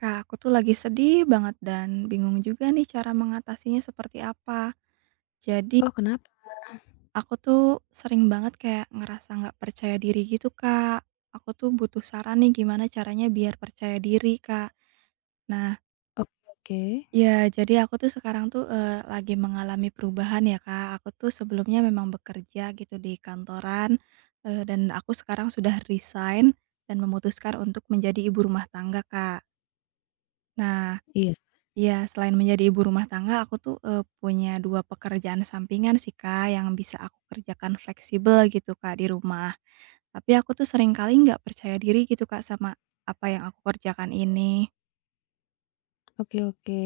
Kak, aku tuh lagi sedih banget dan bingung juga nih cara mengatasinya seperti apa. Jadi Oh kenapa? aku tuh sering banget kayak ngerasa nggak percaya diri gitu, Kak. Aku tuh butuh saran nih gimana caranya biar percaya diri, Kak. Nah, Oke oke. ya jadi aku tuh sekarang tuh, lagi mengalami perubahan ya, Kak. Aku tuh sebelumnya memang bekerja gitu di kantoran, dan aku sekarang sudah resign dan memutuskan untuk menjadi ibu rumah tangga, Kak. Nah, Iya, iya, selain menjadi ibu rumah tangga, aku tuh, punya 2 pekerjaan sampingan sih, Kak, yang bisa aku kerjakan fleksibel gitu, Kak, di rumah. Tapi aku tuh sering kali nggak percaya diri gitu, Kak, sama apa yang aku kerjakan ini. oke oke.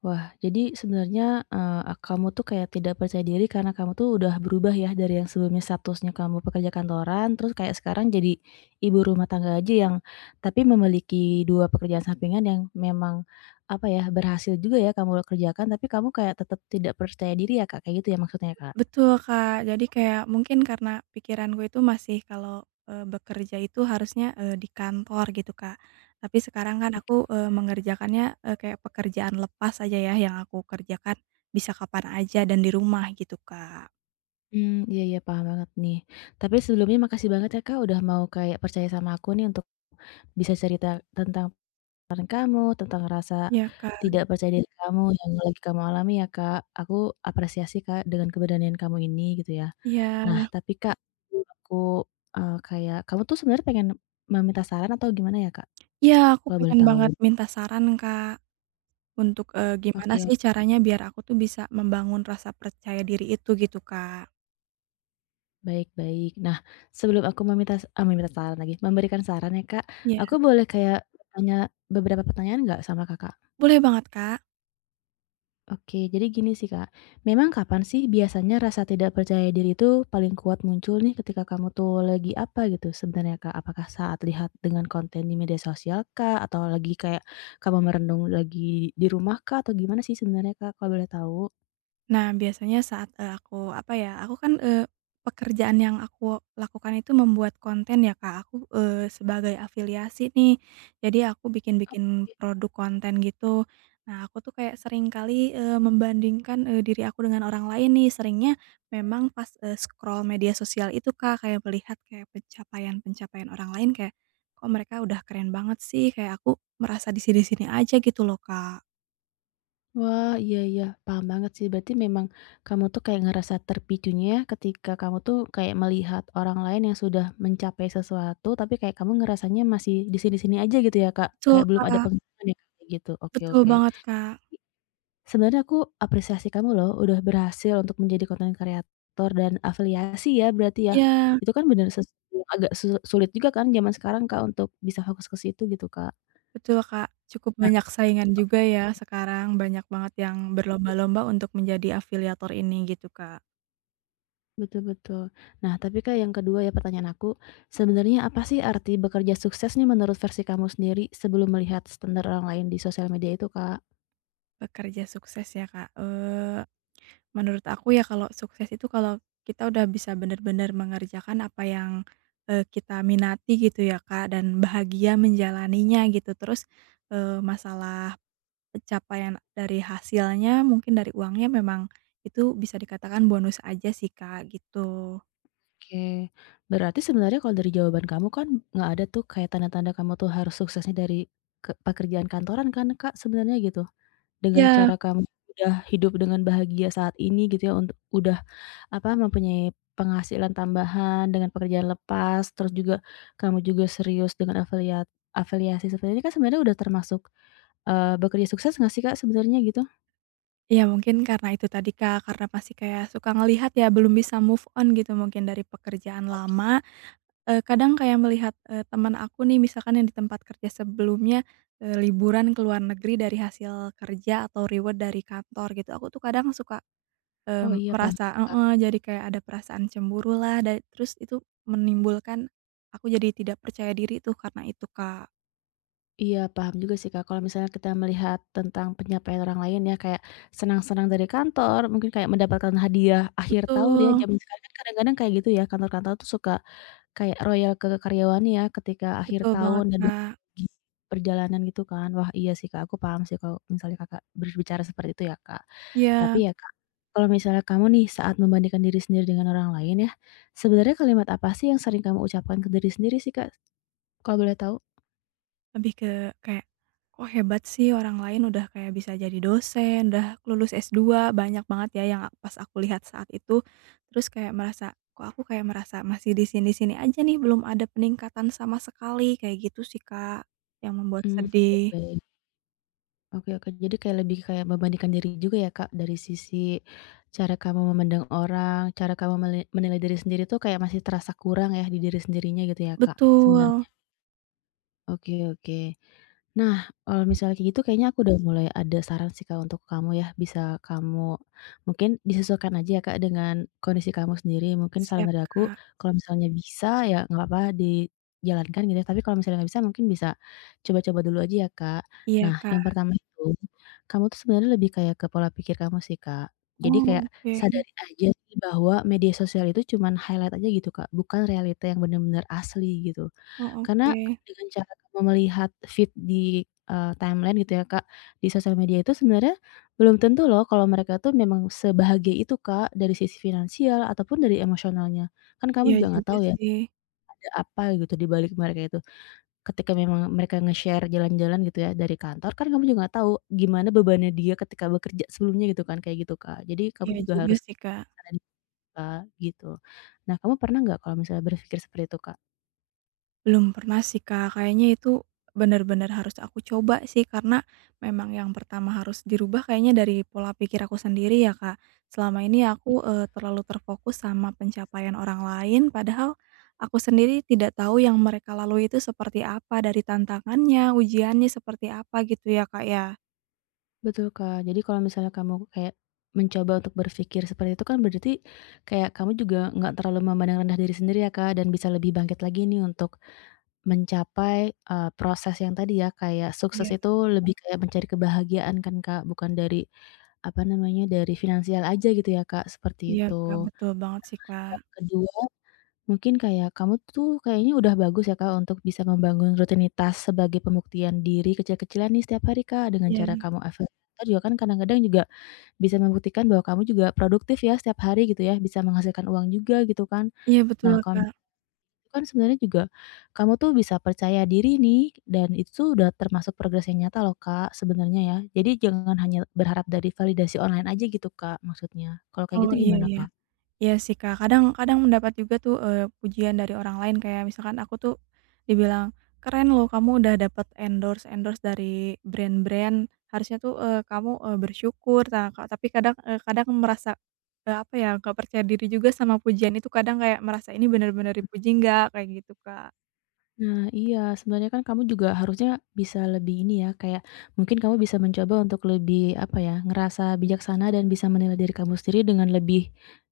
Wah jadi sebenarnya, kamu tuh kayak tidak percaya diri karena kamu tuh udah berubah ya dari yang sebelumnya statusnya kamu pekerja kantoran, terus kayak sekarang jadi ibu rumah tangga aja yang tapi memiliki 2 pekerjaan sampingan yang memang, apa ya, berhasil juga ya kamu kerjakan tapi kamu kayak tetap tidak percaya diri ya Kak, kayak gitu ya maksudnya Kak? Betul, Kak. Jadi kayak mungkin karena pikiranku itu masih kalau, bekerja itu harusnya, di kantor gitu, Kak. Tapi sekarang kan aku, mengerjakannya, kayak pekerjaan lepas aja ya yang aku kerjakan bisa kapan aja dan di rumah gitu, Kak. Hmm. Iya iya paham banget nih. Tapi sebelumnya makasih banget ya Kak, udah mau kayak percaya sama aku nih untuk bisa cerita tentang saran kamu tentang rasa Iya, Kak. tidak percaya, Mhm, diri kamu yang lagi kamu alami ya, Kak. Aku apresiasi, Kak, dengan keberanian kamu ini gitu ya. Iya. Nah, tapi, Kak, aku, kayak kamu tuh sebenarnya pengen meminta saran atau gimana ya, Kak? Iya, aku Kalau boleh pengen tahu? banget minta saran Kak, untuk, gimana Oke, sih caranya biar aku tuh bisa membangun rasa percaya diri itu gitu Kak. baik baik. Nah, sebelum aku meminta meminta saran lagi, memberikan saran ya, Kak, Ya, aku boleh kayak bertanya beberapa pertanyaan nggak sama Kakak? boleh banget Kak. Oke, jadi gini sih Kak, memang kapan sih biasanya rasa tidak percaya diri itu paling kuat muncul nih ketika kamu tuh lagi apa gitu sebenarnya Kak? Apakah saat lihat dengan konten di media sosial Kak? Atau lagi kayak kamu merenung lagi di rumah Kak? Atau gimana sih sebenarnya Kak kalau boleh tahu? Nah, biasanya saat, aku apa ya, aku kan, pekerjaan yang aku lakukan itu membuat konten ya, Kak. Aku, sebagai afiliasi nih. Jadi aku bikin-bikin Oke. produk konten gitu. Nah, aku tuh kayak sering kali, membandingkan, diri aku dengan orang lain nih. Seringnya memang pas, scroll media sosial itu, Kak, kayak melihat kayak pencapaian-pencapaian orang lain kayak, "Kok mereka udah keren banget sih?" Kayak aku merasa di sini-sini aja gitu loh, Kak. Wah, iya iya, paham banget sih. Berarti memang kamu tuh kayak ngerasa terpicunya ya ketika kamu tuh kayak melihat orang lain yang sudah mencapai sesuatu, tapi kayak kamu ngerasanya masih di sini-sini aja gitu ya, Kak? Betul, Kayak belum ada Kak. pengalaman ya, kayak gitu. Oke, Betul oke. banget, Kak. Sebenarnya aku apresiasi kamu loh, udah berhasil untuk menjadi konten kreator dan afiliasi ya berarti ya. Iya. Itu kan bener sesuatu agak sulit juga kan zaman sekarang, Kak, untuk bisa fokus ke situ gitu, Kak. Betul, Kak. Cukup banyak saingan juga ya sekarang, banyak banget yang berlomba-lomba untuk menjadi afiliator ini gitu, Kak. Betul betul. Nah, tapi Kak yang kedua ya pertanyaan aku, sebenarnya apa sih arti bekerja sukses nih menurut versi kamu sendiri sebelum melihat standar orang lain di sosial media itu, Kak? Pekerja sukses ya, Kak, menurut aku ya kalau sukses itu kalau kita udah bisa bener-bener mengerjakan apa yang, kita minati gitu ya, Kak, dan bahagia menjalaninya gitu. Terus, masalah pencapaian dari hasilnya mungkin dari uangnya memang itu bisa dikatakan bonus aja sih, Kak, gitu. Oke, berarti sebenarnya kalau dari jawaban kamu kan nggak ada tuh kayak tanda-tanda kamu tuh harus suksesnya dari ke pekerjaan kantoran kan, Kak, sebenarnya gitu. Dengan Iya. cara kamu udah hidup dengan bahagia saat ini gitu ya, untuk udah apa, mempunyai penghasilan tambahan dengan pekerjaan lepas, terus juga kamu juga serius dengan afiliasi seperti ini kan sebenarnya udah termasuk, bekerja sukses nggak sih, Kak, sebenarnya gitu? Iya mungkin karena itu tadi Kak, karena masih kayak suka ngelihat ya belum bisa move on gitu mungkin dari pekerjaan Oke. lama, kadang kayak melihat, teman aku nih misalkan yang di tempat kerja sebelumnya, liburan ke luar negeri dari hasil kerja atau reward dari kantor gitu, aku tuh kadang suka, Oh, iya, paham, merasa Kak. heeh, jadi kayak ada perasaan cemburu lah dan terus itu menimbulkan aku jadi tidak percaya diri tuh karena itu Kak. Iya, paham juga sih, Kak, kalau misalnya kita melihat tentang pencapaian orang lain ya, kayak senang-senang dari kantor, mungkin kayak mendapatkan hadiah akhir tahun ya, Betul, zaman sekarang kan kadang-kadang kayak gitu ya, kantor-kantor tuh suka kayak royal ke karyawannya ya ketika akhir betul banget tahun dan bagi Kak, perjalanan gitu kan. Wah, iya sih, Kak, aku paham sih kalau misalnya Kakak berbicara seperti itu ya, Kak. Tapi ya. ya, Kak, kalau misalnya kamu nih saat membandingkan diri sendiri dengan orang lain ya, sebenarnya kalimat apa sih yang sering kamu ucapkan ke diri sendiri sih, Kak, kalau boleh tahu? Lebih ke kayak, kok hebat sih orang lain udah kayak bisa jadi dosen, udah lulus s dua banyak banget ya yang pas aku lihat saat itu. Terus kayak merasa, kok aku kayak merasa masih di sini-sini aja nih, belum ada peningkatan sama sekali, kayak gitu sih, Kak, yang membuat Mmm, sedih. baik. Oke oke. Jadi kayak lebih kayak membandingkan diri juga ya, Kak, dari sisi cara kamu memandang orang, cara kamu menilai diri sendiri tuh kayak masih terasa kurang ya di diri sendirinya gitu ya, Kak, sebenar. Betul, Oke oke. Nah, kalau misalnya kayak gitu kayaknya aku udah mulai ada saran sih, Kak, untuk kamu ya. Bisa kamu mungkin disesuaikan aja ya, Kak, dengan kondisi kamu sendiri. Mungkin saran siap, dari aku Kak. kalau misalnya bisa ya nggak apa-apa dijalankan gitu ya, tapi kalau misalnya nggak bisa mungkin bisa coba-coba dulu aja ya, Kak. Iya, Nah, Kak. yang pertama itu, kamu tuh sebenarnya lebih kayak ke pola pikir kamu sih, Kak. Jadi Oh, kayak oke, sadari aja sih bahwa media sosial itu cuman highlight aja gitu, Kak, bukan realita yang benar-benar asli gitu. oh, Karena oke. dengan cara Kakak melihat feed di, timeline gitu ya, Kak, di sosial media itu sebenarnya belum tentu loh kalau mereka tuh memang sebahagia itu, Kak, dari sisi finansial ataupun dari emosionalnya. Kan kamu Iya juga nggak juga tahu ya, sih, ada apa gitu di balik mereka itu. Ketika memang mereka nge-share jalan-jalan gitu ya dari kantor, kan kamu juga nggak tahu gimana bebannya dia ketika bekerja sebelumnya gitu kan, kayak gitu, Kak. Jadi kamu iya juga juga harus sih, lebih Kak. bijaksana, Kak, gitu. Nah, kamu pernah nggak kalau misalnya berpikir seperti itu, Kak? Belum pernah sih, Kak, kayaknya itu bener-bener harus aku coba sih karena memang yang pertama harus dirubah kayaknya dari pola pikir aku sendiri ya, Kak. Selama ini aku, terlalu terfokus sama pencapaian orang lain padahal aku sendiri tidak tahu yang mereka lalui itu seperti apa, dari tantangannya, ujiannya seperti apa gitu ya, Kak, ya? Betul, Kak. Jadi kalau misalnya kamu kayak mencoba untuk berpikir seperti itu kan berarti kayak kamu juga nggak terlalu memandang rendah diri sendiri ya, Kak, dan bisa lebih bangkit lagi nih untuk mencapai, proses yang tadi ya, kayak sukses Iya, itu bet lebih kayak mencari kebahagiaan kan, Kak, bukan dari, apa namanya, dari finansial aja gitu ya, Kak, seperti Iya, Kak, itu. betul banget sih, Kak. Yang kedua, mungkin kayak kamu tuh kayaknya udah bagus ya, Kak, untuk bisa membangun rutinitas sebagai pembuktian diri kecil-kecilan nih setiap hari, Kak, dengan Iya, cara kamu evaluasi juga kan kadang-kadang juga bisa membuktikan bahwa kamu juga produktif ya setiap hari gitu ya, bisa menghasilkan uang juga gitu kan. iya betul, Nah, kalau Kak. misalnya itu kan sebenarnya juga kamu tuh bisa percaya diri nih dan itu udah termasuk progres yang nyata loh, Kak, sebenarnya ya. Jadi jangan hanya berharap dari validasi online aja gitu, Kak, maksudnya. Kalau kayak Oh, gitu iya gimana, iya. Kak? Iya sih, Kak, kadang kadang mendapat juga tuh, pujian dari orang lain kayak misalkan aku tuh dibilang, "Keren loh kamu udah dapat endorse-endorse dari brand-brand, harusnya tuh, kamu, bersyukur." Nah, kak tapi kadang, kadang merasa, apa ya, nggak percaya diri juga sama pujian itu, kadang kayak merasa, "Ini benar-benar dipuji nggak?" Kayak gitu, Kak. Nah iya, sebenarnya kan kamu juga harusnya bisa lebih ini ya, kayak mungkin kamu bisa mencoba untuk lebih, apa ya, ngerasa bijaksana dan bisa menilai diri kamu sendiri dengan lebih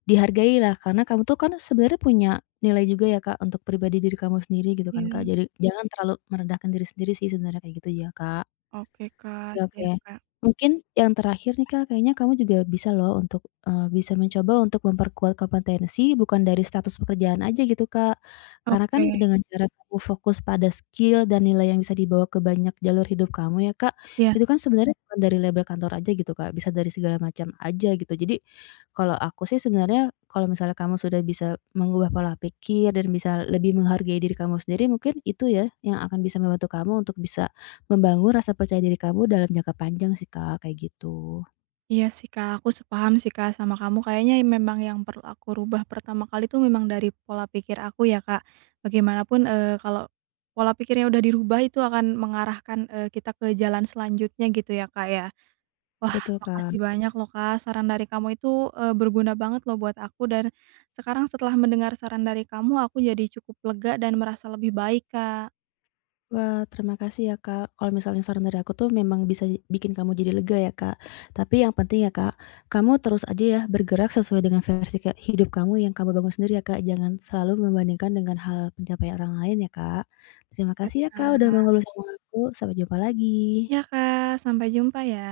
dihargai lah, karena kamu tuh kan sebenarnya punya nilai juga ya, Kak, untuk pribadi diri kamu sendiri gitu kan, Kak. Iya, Jadi jangan terlalu merendahkan diri sendiri sih sebenarnya kayak gitu ya, Kak. oke, Kak, Oke oke. siap, Kak. Mungkin yang terakhir nih Kak, kayaknya kamu juga bisa loh untuk, bisa mencoba untuk memperkuat kompetensi bukan dari status pekerjaan aja gitu Kak. Karena kan Oke, dengan cara kamu fokus pada skill dan nilai yang bisa dibawa ke banyak jalur hidup kamu ya Kak, iya. itu kan sebenarnya bukan dari label kantor aja gitu Kak, bisa dari segala macam aja gitu. Jadi, kalau aku sih sebenarnya kalau misalnya kamu sudah bisa mengubah pola pikir dan bisa lebih menghargai diri kamu sendiri, mungkin itu ya yang akan bisa membantu kamu untuk bisa membangun rasa percaya diri kamu dalam jangka panjang sih, Kak, kayak gitu. Iya sih Kak, aku sepaham sih Kak sama kamu. Kayaknya memang yang perlu aku rubah pertama kali itu memang dari pola pikir aku ya Kak. Bagaimanapun, kalau pola pikirnya udah dirubah itu akan mengarahkan, kita ke jalan selanjutnya gitu ya Kak ya. Wah Betul, Kak. makasih banyak loh Kak, saran dari kamu itu, berguna banget loh buat aku dan sekarang setelah mendengar saran dari kamu aku jadi cukup lega dan merasa lebih baik Kak. Wah, terima kasih ya, Kak. Kalau misalnya saran dari aku tuh memang bisa bikin kamu jadi lega ya, Kak. Tapi yang penting ya, Kak, kamu terus aja ya bergerak sesuai dengan versi ke hidup kamu yang kamu bangun sendiri ya, Kak. Jangan selalu membandingkan dengan hal pencapaian orang lain ya, Kak. Terima Siap kasih ya, Kak, udah Kak. mau ngobrol sama aku. Sampai jumpa lagi. Ya Kak, sampai jumpa ya.